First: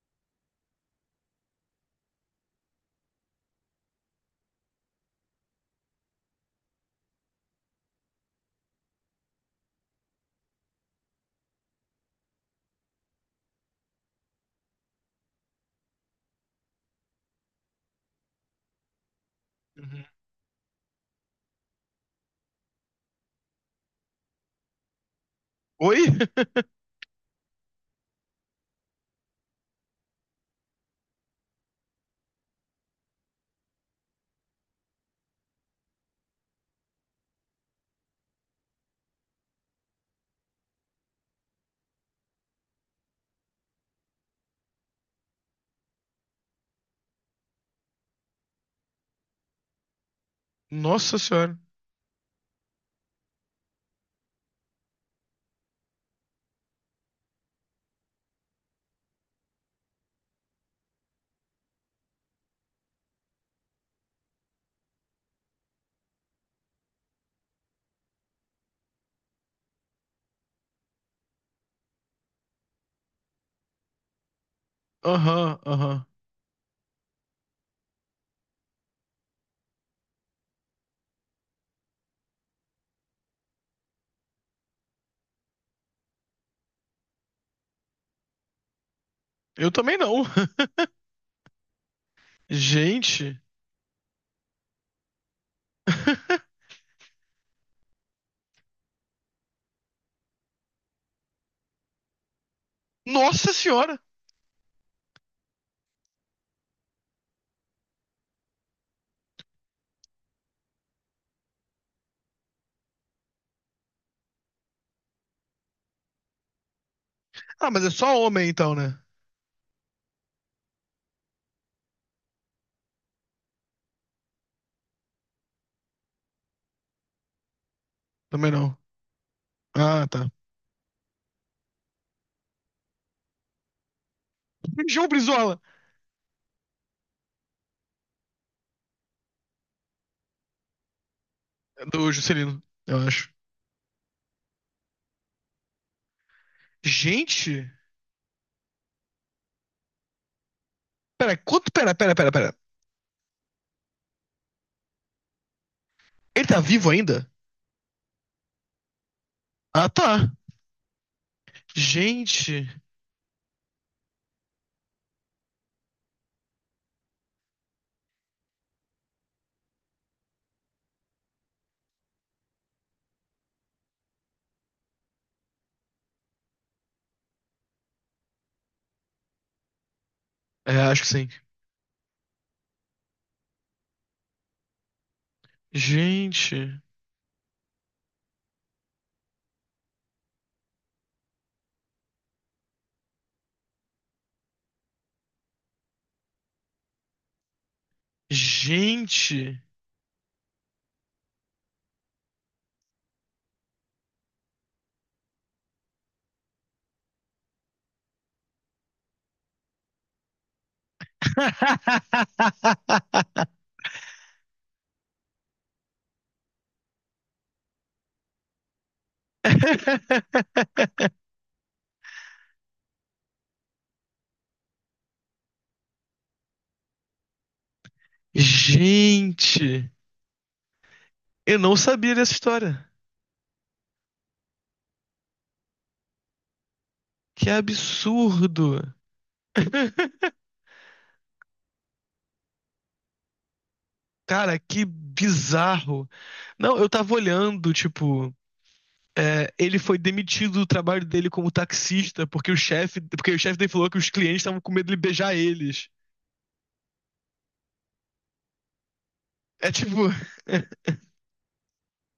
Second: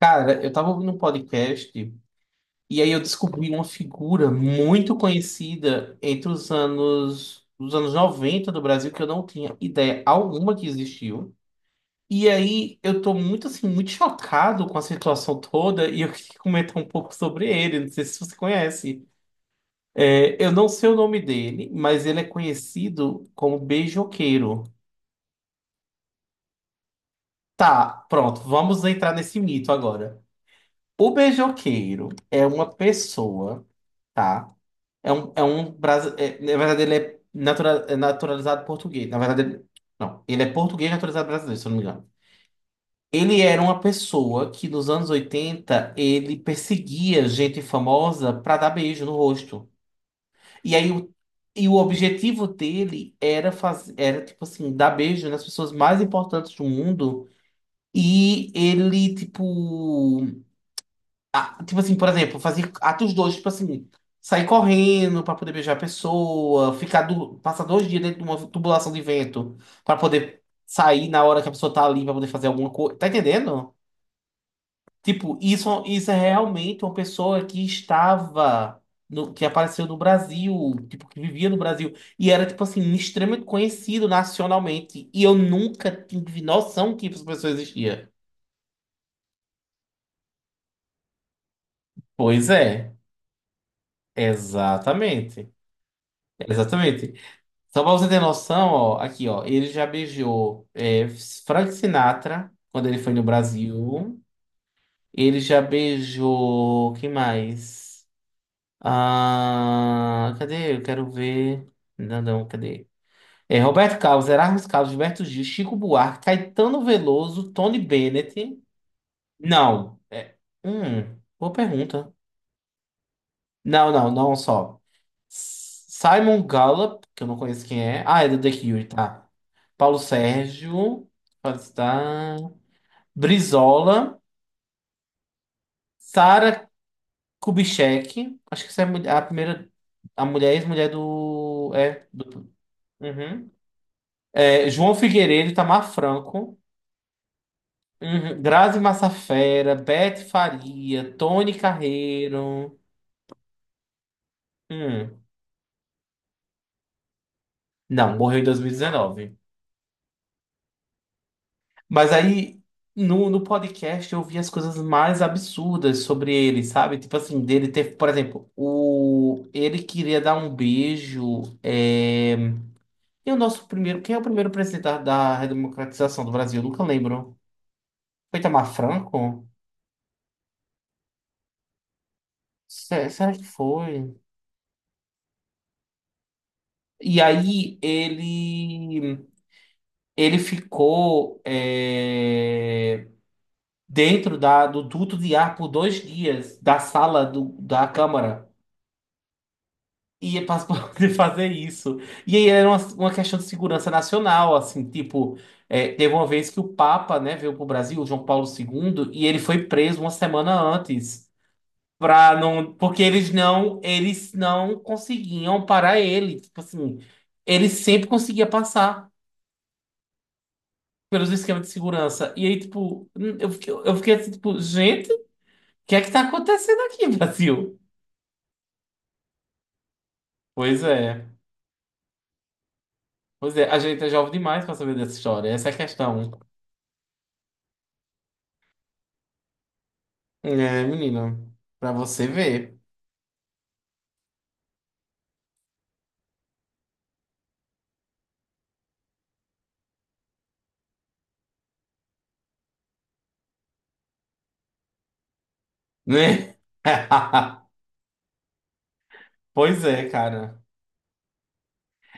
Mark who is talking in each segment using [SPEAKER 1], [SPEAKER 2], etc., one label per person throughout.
[SPEAKER 1] Cara, eu tava ouvindo um podcast e aí eu descobri uma figura muito conhecida entre os anos 90 do Brasil que eu não tinha ideia alguma que existiu. E aí eu tô muito chocado com a situação toda e eu queria comentar um pouco sobre ele, não sei se você conhece.
[SPEAKER 2] Uhum.
[SPEAKER 1] É, eu não sei o nome dele, mas ele é conhecido como Beijoqueiro.
[SPEAKER 2] Oi?
[SPEAKER 1] Tá, pronto, vamos entrar nesse mito agora. O beijoqueiro é uma pessoa, tá? É um é, na verdade, é naturalizado português. Na verdade, não, ele é português naturalizado brasileiro, se eu não me engano. Ele era uma pessoa que nos anos 80 ele perseguia gente famosa pra dar beijo no rosto. E aí o,
[SPEAKER 2] Nossa senhora.
[SPEAKER 1] e o objetivo dele era fazer, era tipo assim, dar beijo nas pessoas mais importantes do mundo. E ele, tipo, Tipo assim, por exemplo, fazer atos dois, tipo assim, sair correndo pra poder beijar a pessoa, passar dois dias dentro de uma tubulação de vento pra poder sair na hora que a pessoa tá ali pra poder fazer alguma coisa. Tá entendendo? Tipo,
[SPEAKER 2] Aham, aham.
[SPEAKER 1] isso é realmente uma pessoa que apareceu no Brasil, tipo, que vivia no Brasil e era, tipo assim, extremamente conhecido nacionalmente. E eu nunca tive noção que essa pessoa existia.
[SPEAKER 2] Eu também não.
[SPEAKER 1] Pois é,
[SPEAKER 2] Gente.
[SPEAKER 1] exatamente. Exatamente. Só pra você ter noção, ó, aqui, ó, ele já beijou Frank Sinatra quando ele foi no
[SPEAKER 2] Nossa senhora.
[SPEAKER 1] Brasil. Ele já beijou. Quem mais? Ah, cadê? Eu quero ver. Não, não, cadê? É, Roberto Carlos, Erasmus Carlos, Gilberto Gil, Chico Buarque, Caetano Veloso,
[SPEAKER 2] Ah,
[SPEAKER 1] Tony
[SPEAKER 2] mas é só homem
[SPEAKER 1] Bennett.
[SPEAKER 2] então, né?
[SPEAKER 1] Não. Boa pergunta. Não, não, não só. Simon Gallup, que eu não conheço quem é. Ah, é do
[SPEAKER 2] Também
[SPEAKER 1] The
[SPEAKER 2] não.
[SPEAKER 1] Cure, tá. Paulo
[SPEAKER 2] Ah, tá.
[SPEAKER 1] Sérgio, pode estar. Brizola,
[SPEAKER 2] João Brizola.
[SPEAKER 1] Sara Kubitschek, acho que essa é a mulher- a primeira, a mulher ex-mulher do,
[SPEAKER 2] É
[SPEAKER 1] é,
[SPEAKER 2] do
[SPEAKER 1] do,
[SPEAKER 2] Juscelino, eu acho.
[SPEAKER 1] uhum. É, João Figueiredo, Itamar Franco,
[SPEAKER 2] Gente.
[SPEAKER 1] uhum. Grazi Massafera, Beth Faria,
[SPEAKER 2] Pera,
[SPEAKER 1] Tony
[SPEAKER 2] quanto. Pera, pera, pera, pera.
[SPEAKER 1] Carreiro, hum.
[SPEAKER 2] Ele tá vivo ainda?
[SPEAKER 1] Não, morreu em 2019.
[SPEAKER 2] Ah, tá.
[SPEAKER 1] Mas aí,
[SPEAKER 2] Gente.
[SPEAKER 1] no podcast, eu vi as coisas mais absurdas sobre ele, sabe? Tipo assim, dele ter, por exemplo, ele queria dar um beijo. E o nosso primeiro. Quem é o primeiro presidente da redemocratização do Brasil? Eu nunca lembro. Foi Itamar Franco?
[SPEAKER 2] É, acho que sim.
[SPEAKER 1] Será que foi?
[SPEAKER 2] Gente.
[SPEAKER 1] E aí ele ficou dentro do duto de ar por dois dias da sala da Câmara.
[SPEAKER 2] Gente.
[SPEAKER 1] E é para poder fazer isso. E aí era uma questão de segurança nacional, assim, tipo, teve uma vez que o Papa, né, veio pro Brasil, o João Paulo II, e ele foi preso uma semana antes, para não, porque eles não conseguiam parar ele, tipo assim, ele sempre conseguia passar pelos esquemas de segurança. E aí, tipo, eu fiquei assim, tipo, gente, o que tá acontecendo aqui, Brasil?
[SPEAKER 2] Gente.
[SPEAKER 1] Pois é.
[SPEAKER 2] Eu não sabia dessa história.
[SPEAKER 1] Pois é, a gente é jovem demais para saber dessa história. Essa é a questão.
[SPEAKER 2] Que absurdo!
[SPEAKER 1] É, menino, pra você ver,
[SPEAKER 2] Cara, que bizarro. Não, eu tava olhando, tipo, é, ele foi demitido do trabalho dele como taxista porque o chefe dele falou que os clientes estavam com medo de beijar eles.
[SPEAKER 1] né?
[SPEAKER 2] É
[SPEAKER 1] Pois
[SPEAKER 2] tipo,
[SPEAKER 1] é, cara.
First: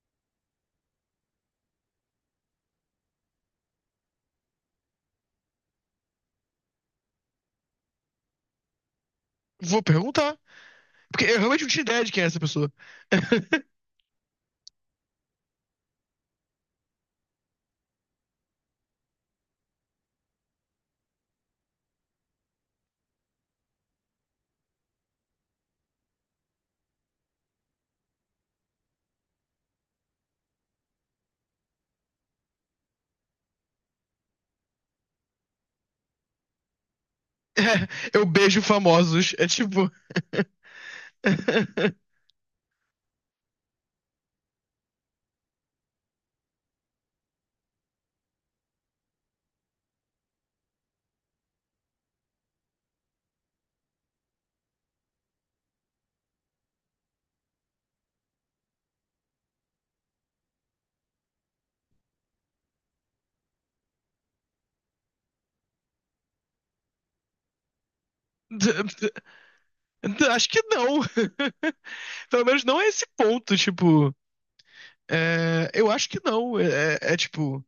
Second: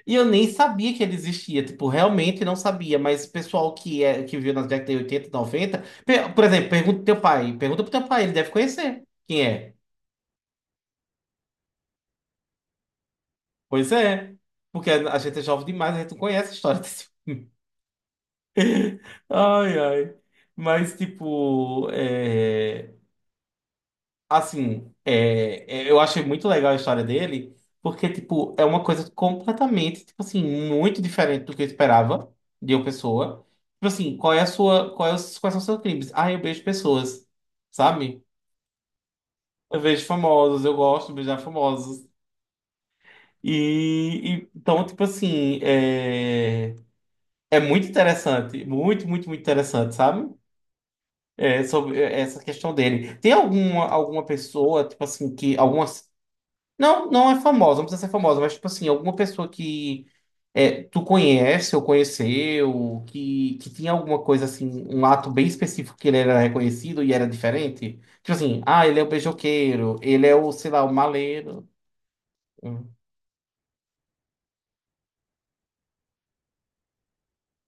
[SPEAKER 1] E eu nem sabia que ele existia, tipo, realmente não sabia, mas o pessoal que viu nas décadas de 80, 90, por exemplo, pergunta pro teu pai, ele deve conhecer quem é.
[SPEAKER 2] vou perguntar, porque eu realmente não tinha ideia de quem é essa pessoa.
[SPEAKER 1] Pois é, porque a gente é jovem demais, a gente não conhece a história desse. Ai, ai. Mas, tipo, é. Assim, eu achei muito legal a história dele, porque, tipo, é uma coisa completamente, tipo assim, muito diferente do que eu esperava de uma pessoa. Tipo assim, qual é quais são os seus crimes? Ah, eu beijo pessoas,
[SPEAKER 2] É, eu
[SPEAKER 1] sabe?
[SPEAKER 2] beijo famosos. É
[SPEAKER 1] Eu
[SPEAKER 2] tipo,
[SPEAKER 1] vejo famosos, eu gosto de beijar famosos. Então, tipo assim, é muito interessante, muito interessante, sabe? É, sobre essa questão dele. Tem alguma pessoa, tipo assim, que alguma... Não, não é famosa, não precisa ser famosa, mas tipo assim, alguma pessoa que tu conhece ou conheceu, que tinha alguma coisa assim, um ato bem específico que ele era reconhecido e era diferente. Tipo assim, ah, ele é o beijoqueiro, ele é
[SPEAKER 2] acho
[SPEAKER 1] o,
[SPEAKER 2] que
[SPEAKER 1] sei lá, o
[SPEAKER 2] não.
[SPEAKER 1] maleiro.
[SPEAKER 2] Pelo menos não é
[SPEAKER 1] Hum.
[SPEAKER 2] esse ponto, tipo, é, eu acho que não. É, tipo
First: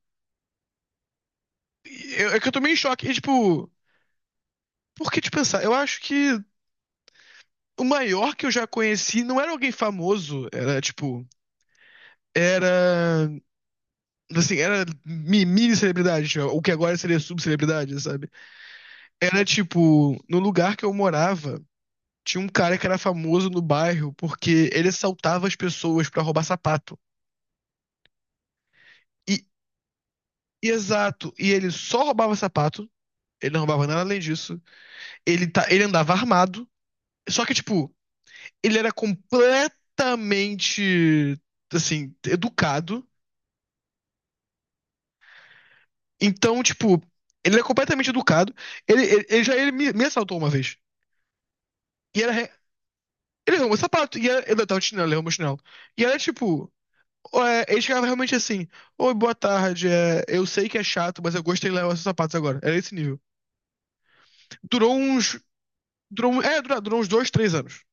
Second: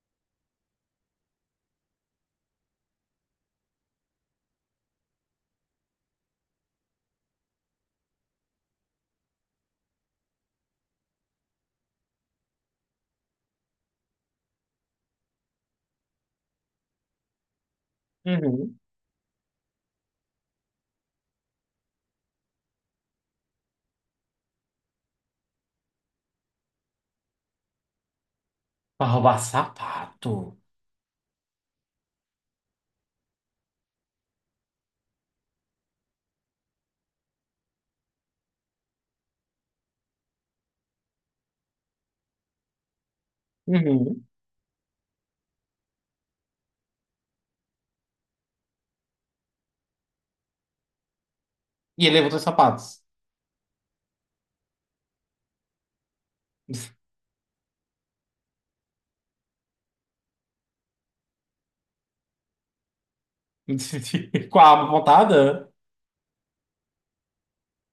[SPEAKER 2] é que eu tô meio em choque. E, tipo, por que te pensar? Eu acho que o maior que eu já conheci não era alguém famoso, era tipo. Era. Assim, era mini celebridade, tipo, o que agora seria subcelebridade, sabe?
[SPEAKER 1] Uhum.
[SPEAKER 2] Era tipo. No lugar que eu morava, tinha um cara que era famoso no bairro porque ele assaltava as pessoas pra roubar sapato.
[SPEAKER 1] Pra
[SPEAKER 2] E,
[SPEAKER 1] roubar sapato.
[SPEAKER 2] e exato, e ele só roubava sapato, ele não roubava nada além disso. Ele, tá, ele andava armado. Só que, tipo. Ele era completamente, assim, educado.
[SPEAKER 1] Uhum.
[SPEAKER 2] Então, tipo, ele é completamente educado. Ele me assaltou uma vez.
[SPEAKER 1] E ele
[SPEAKER 2] E era.
[SPEAKER 1] levou os
[SPEAKER 2] re-
[SPEAKER 1] sapatos.
[SPEAKER 2] Ele arrumou sapato. E era, ele tava de chinelo, ele arrumou chinelo. E era tipo. É, ele chegava realmente assim: Oi, boa tarde. É, eu sei que é chato, mas eu gostei de levar seus sapatos agora. Era esse nível.
[SPEAKER 1] Com a arma
[SPEAKER 2] Durou uns.
[SPEAKER 1] apontada?
[SPEAKER 2] Durou, um- é, durou, durou uns dois, três anos.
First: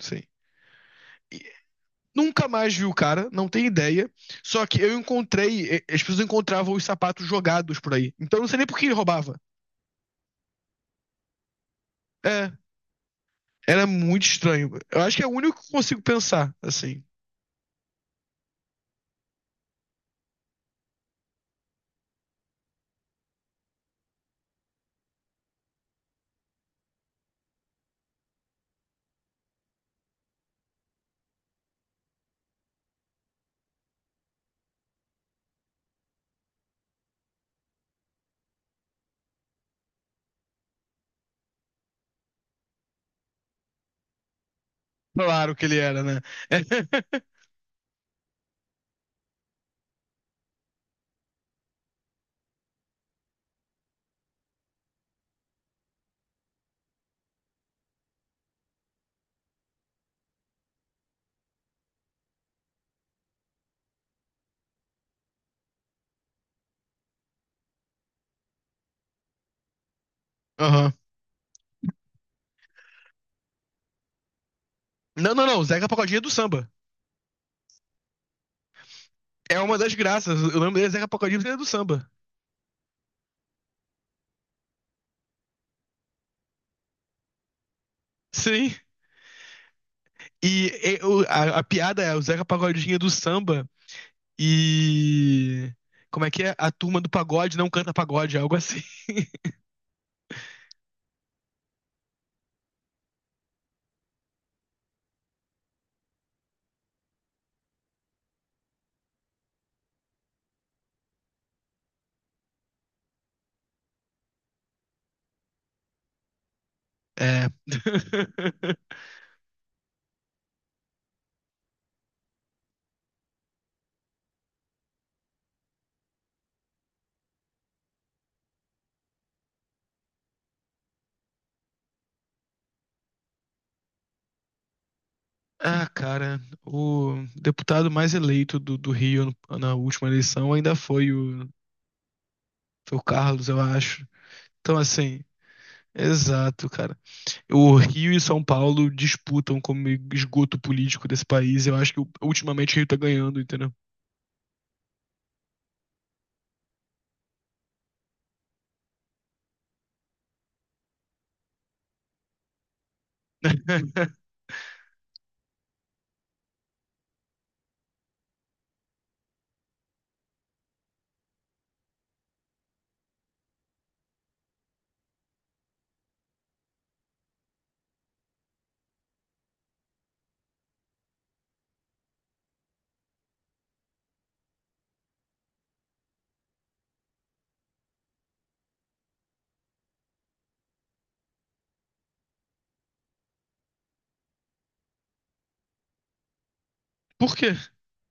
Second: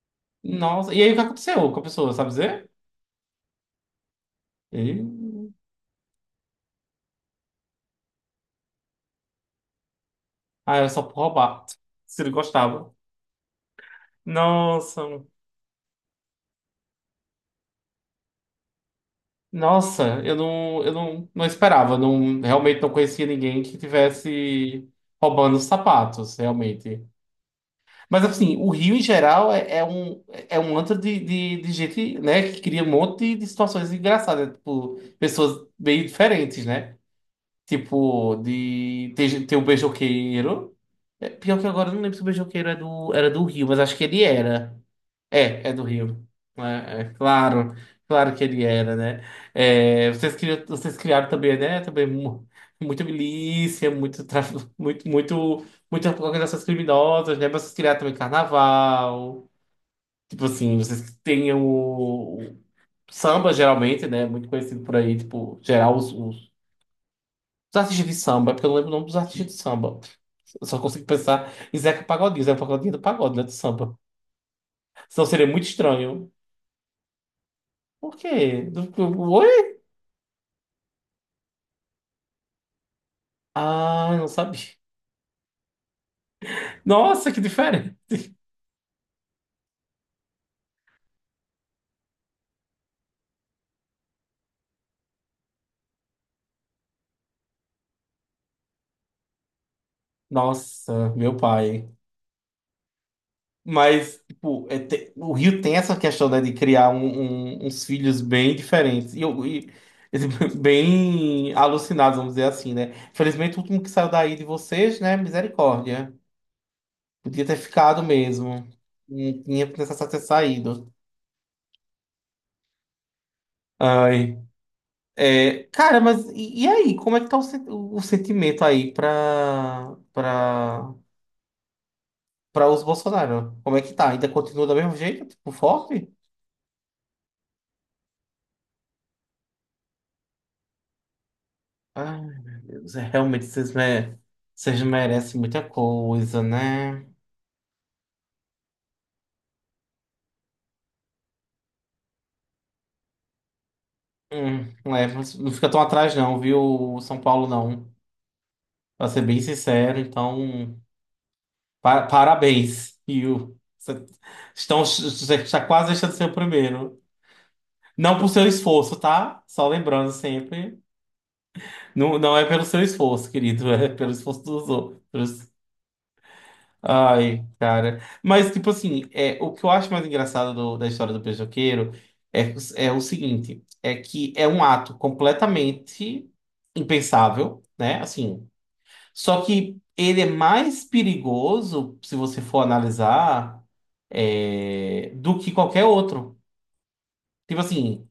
[SPEAKER 2] Sim.
[SPEAKER 1] Nossa, e aí o que aconteceu com a pessoa, sabe
[SPEAKER 2] Nunca
[SPEAKER 1] dizer?
[SPEAKER 2] mais vi o cara, não tem ideia. Só que eu
[SPEAKER 1] E...
[SPEAKER 2] encontrei, as pessoas encontravam os sapatos jogados por aí. Então eu não sei nem por que ele roubava.
[SPEAKER 1] Ah, era só por roubar. Se ele
[SPEAKER 2] É,
[SPEAKER 1] gostava.
[SPEAKER 2] era muito estranho. Eu acho que
[SPEAKER 1] Nossa.
[SPEAKER 2] é o único que consigo pensar, assim.
[SPEAKER 1] Nossa, eu não, não esperava, não, realmente não conhecia ninguém que tivesse roubando os sapatos, realmente. Mas assim, o Rio em geral é um... É um antro de gente, né, que cria um monte de situações engraçadas, tipo, pessoas bem diferentes, né? Tipo, tem o beijoqueiro. É, pior que agora eu não lembro se o beijoqueiro é do, era do Rio, mas acho que ele era.
[SPEAKER 2] Claro que
[SPEAKER 1] É, é
[SPEAKER 2] ele
[SPEAKER 1] do
[SPEAKER 2] era, né?
[SPEAKER 1] Rio.
[SPEAKER 2] É.
[SPEAKER 1] É, é claro, claro que ele era, né? É, vocês criaram também, né? Também muita milícia, muito tráfico, muitas organizações criminosas, né? Mas vocês criaram também carnaval. Tipo assim, vocês têm o samba, geralmente, né? Muito conhecido por aí, tipo, geral, os artistas de samba, é porque eu não lembro o nome dos artistas de samba. Eu só
[SPEAKER 2] Aham.
[SPEAKER 1] consigo pensar em Zeca Pagodinho, Zeca Pagodinho é do pagode, né? Do samba. Senão
[SPEAKER 2] Não, não,
[SPEAKER 1] seria
[SPEAKER 2] não.
[SPEAKER 1] muito
[SPEAKER 2] Zeca Pagodinho é do
[SPEAKER 1] estranho.
[SPEAKER 2] samba.
[SPEAKER 1] Por quê? Oi?
[SPEAKER 2] É uma das graças. Eu lembro dele é Zeca Pagodinho é do samba.
[SPEAKER 1] Ah, não sabia. Nossa, que diferente.
[SPEAKER 2] Sim. E, a piada é o Zeca Pagodinho é do samba e. Como é que é? A turma do pagode não canta pagode, algo assim.
[SPEAKER 1] Nossa, meu pai. Mas, tipo, o Rio tem essa questão, né, de criar uns filhos bem diferentes. Bem alucinados, vamos dizer assim, né? Felizmente, o último que saiu daí de vocês, né? Misericórdia. Podia
[SPEAKER 2] É.
[SPEAKER 1] ter ficado mesmo. Não tinha necessidade ter saído. Ai. É, cara, mas e aí? Como é que tá o sentimento aí pra, pra para os Bolsonaro. Como é que tá? Ainda continua do mesmo jeito? Tipo,
[SPEAKER 2] Ah,
[SPEAKER 1] forte?
[SPEAKER 2] cara, o deputado mais eleito do Rio na última eleição ainda
[SPEAKER 1] Ai, meu Deus,
[SPEAKER 2] foi o
[SPEAKER 1] é, realmente
[SPEAKER 2] Carlos, eu
[SPEAKER 1] vocês,
[SPEAKER 2] acho.
[SPEAKER 1] me...
[SPEAKER 2] Então,
[SPEAKER 1] vocês
[SPEAKER 2] assim,
[SPEAKER 1] merecem muita coisa,
[SPEAKER 2] exato, cara.
[SPEAKER 1] né?
[SPEAKER 2] O Rio e São Paulo disputam como esgoto político desse país. Eu acho que ultimamente o Rio tá ganhando, entendeu?
[SPEAKER 1] Hum, é, mas não fica tão atrás, não, viu, São Paulo, não. Pra ser bem sincero, então, parabéns, Rio. Você está quase deixando de ser o primeiro. Não por seu esforço, tá? Só lembrando sempre. Não, não é pelo seu esforço, querido, é pelo esforço dos outros. Ai, cara. Mas, tipo assim, é, o que eu acho mais engraçado da história do beijoqueiro é, é o seguinte: é que é um ato completamente impensável, né? Assim, só que ele é mais perigoso, se você for analisar, é, do que qualquer outro.
[SPEAKER 2] Por quê?
[SPEAKER 1] Tipo assim.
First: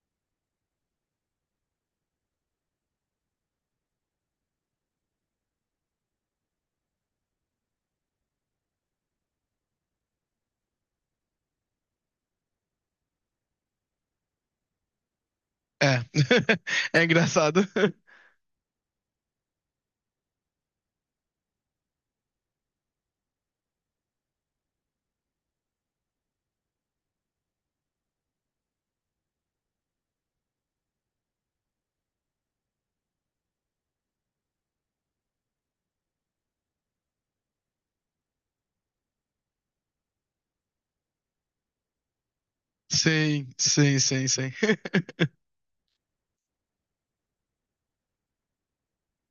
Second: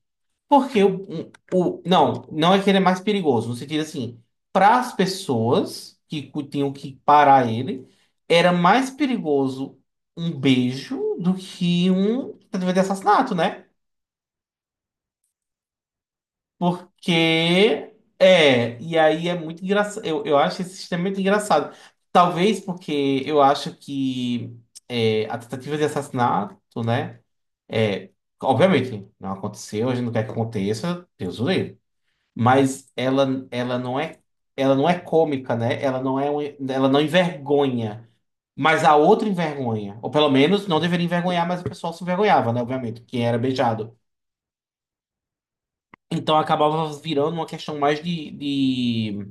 [SPEAKER 1] Porque o, não, não é que ele é mais perigoso, no sentido assim, para as pessoas que tinham que parar ele, era mais perigoso um beijo do que um tentativa de assassinato, né?
[SPEAKER 2] É. É engraçado.
[SPEAKER 1] Porque é, e aí é muito engraçado, eu acho esse sistema muito engraçado. Talvez porque eu acho que é, a tentativa de assassinato, né? É, obviamente, não aconteceu, a gente não quer que aconteça, Deus o livre. Mas ela não é ela não é cômica, né? Ela não envergonha, mas a outra envergonha, ou pelo menos não deveria envergonhar, mas o pessoal se envergonhava, né? Obviamente, quem era
[SPEAKER 2] Sim,
[SPEAKER 1] beijado.
[SPEAKER 2] sim, sim, sim.
[SPEAKER 1] Então acabava virando uma questão mais de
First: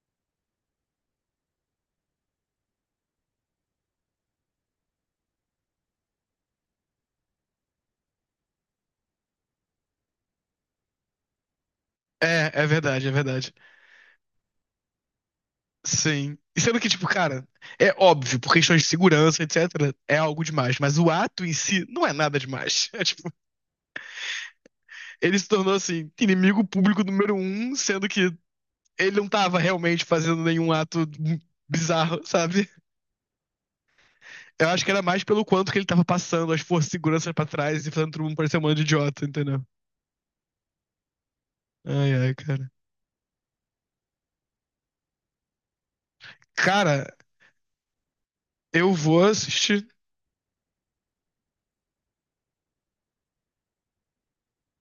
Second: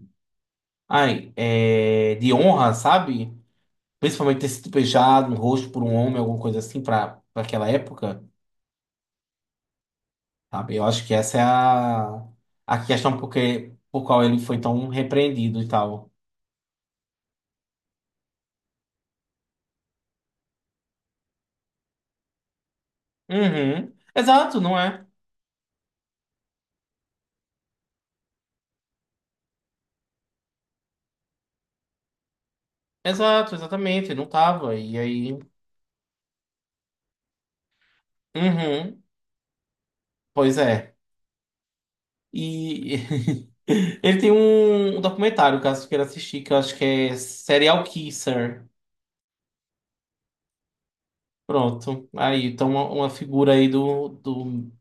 [SPEAKER 1] ai, é, de honra, sabe? Principalmente ter sido beijado no rosto por um homem, alguma coisa assim, para aquela época, sabe? Eu acho que essa é
[SPEAKER 2] É, é
[SPEAKER 1] a
[SPEAKER 2] verdade, é
[SPEAKER 1] questão
[SPEAKER 2] verdade.
[SPEAKER 1] porque, por qual ele foi tão repreendido e tal.
[SPEAKER 2] Sim. E sendo que, tipo, cara, é óbvio, por questões de segurança, etc., é algo demais. Mas o ato em si não é nada demais. É tipo,
[SPEAKER 1] Uhum. Exato, não é?
[SPEAKER 2] ele se tornou, assim, inimigo público número um, sendo que ele não tava realmente fazendo nenhum ato bizarro, sabe?
[SPEAKER 1] Exato, exatamente, não
[SPEAKER 2] Eu
[SPEAKER 1] tava.
[SPEAKER 2] acho que
[SPEAKER 1] E
[SPEAKER 2] era mais
[SPEAKER 1] aí.
[SPEAKER 2] pelo quanto que ele tava passando as forças de segurança pra trás e fazendo todo mundo parecer um bando de
[SPEAKER 1] Uhum,
[SPEAKER 2] idiota, entendeu?
[SPEAKER 1] pois é.
[SPEAKER 2] Ai, ai, cara.
[SPEAKER 1] E ele tem um documentário, caso tu queira assistir, que eu acho que
[SPEAKER 2] Cara,
[SPEAKER 1] é Serial Kisser.
[SPEAKER 2] eu vou assistir.
[SPEAKER 1] Pronto. Aí, então uma figura aí do, do.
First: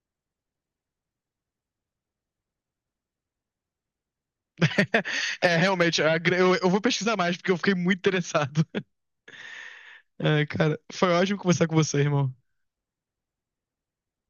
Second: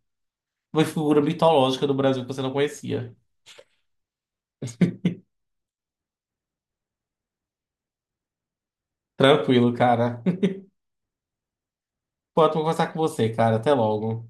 [SPEAKER 1] Uma figura mitológica do Brasil que você não conhecia.
[SPEAKER 2] É, realmente, eu vou pesquisar mais, porque eu fiquei muito interessado.
[SPEAKER 1] Tranquilo, cara.
[SPEAKER 2] É, cara, foi ótimo conversar com você, irmão.
[SPEAKER 1] pode conversar com você, cara. Até logo.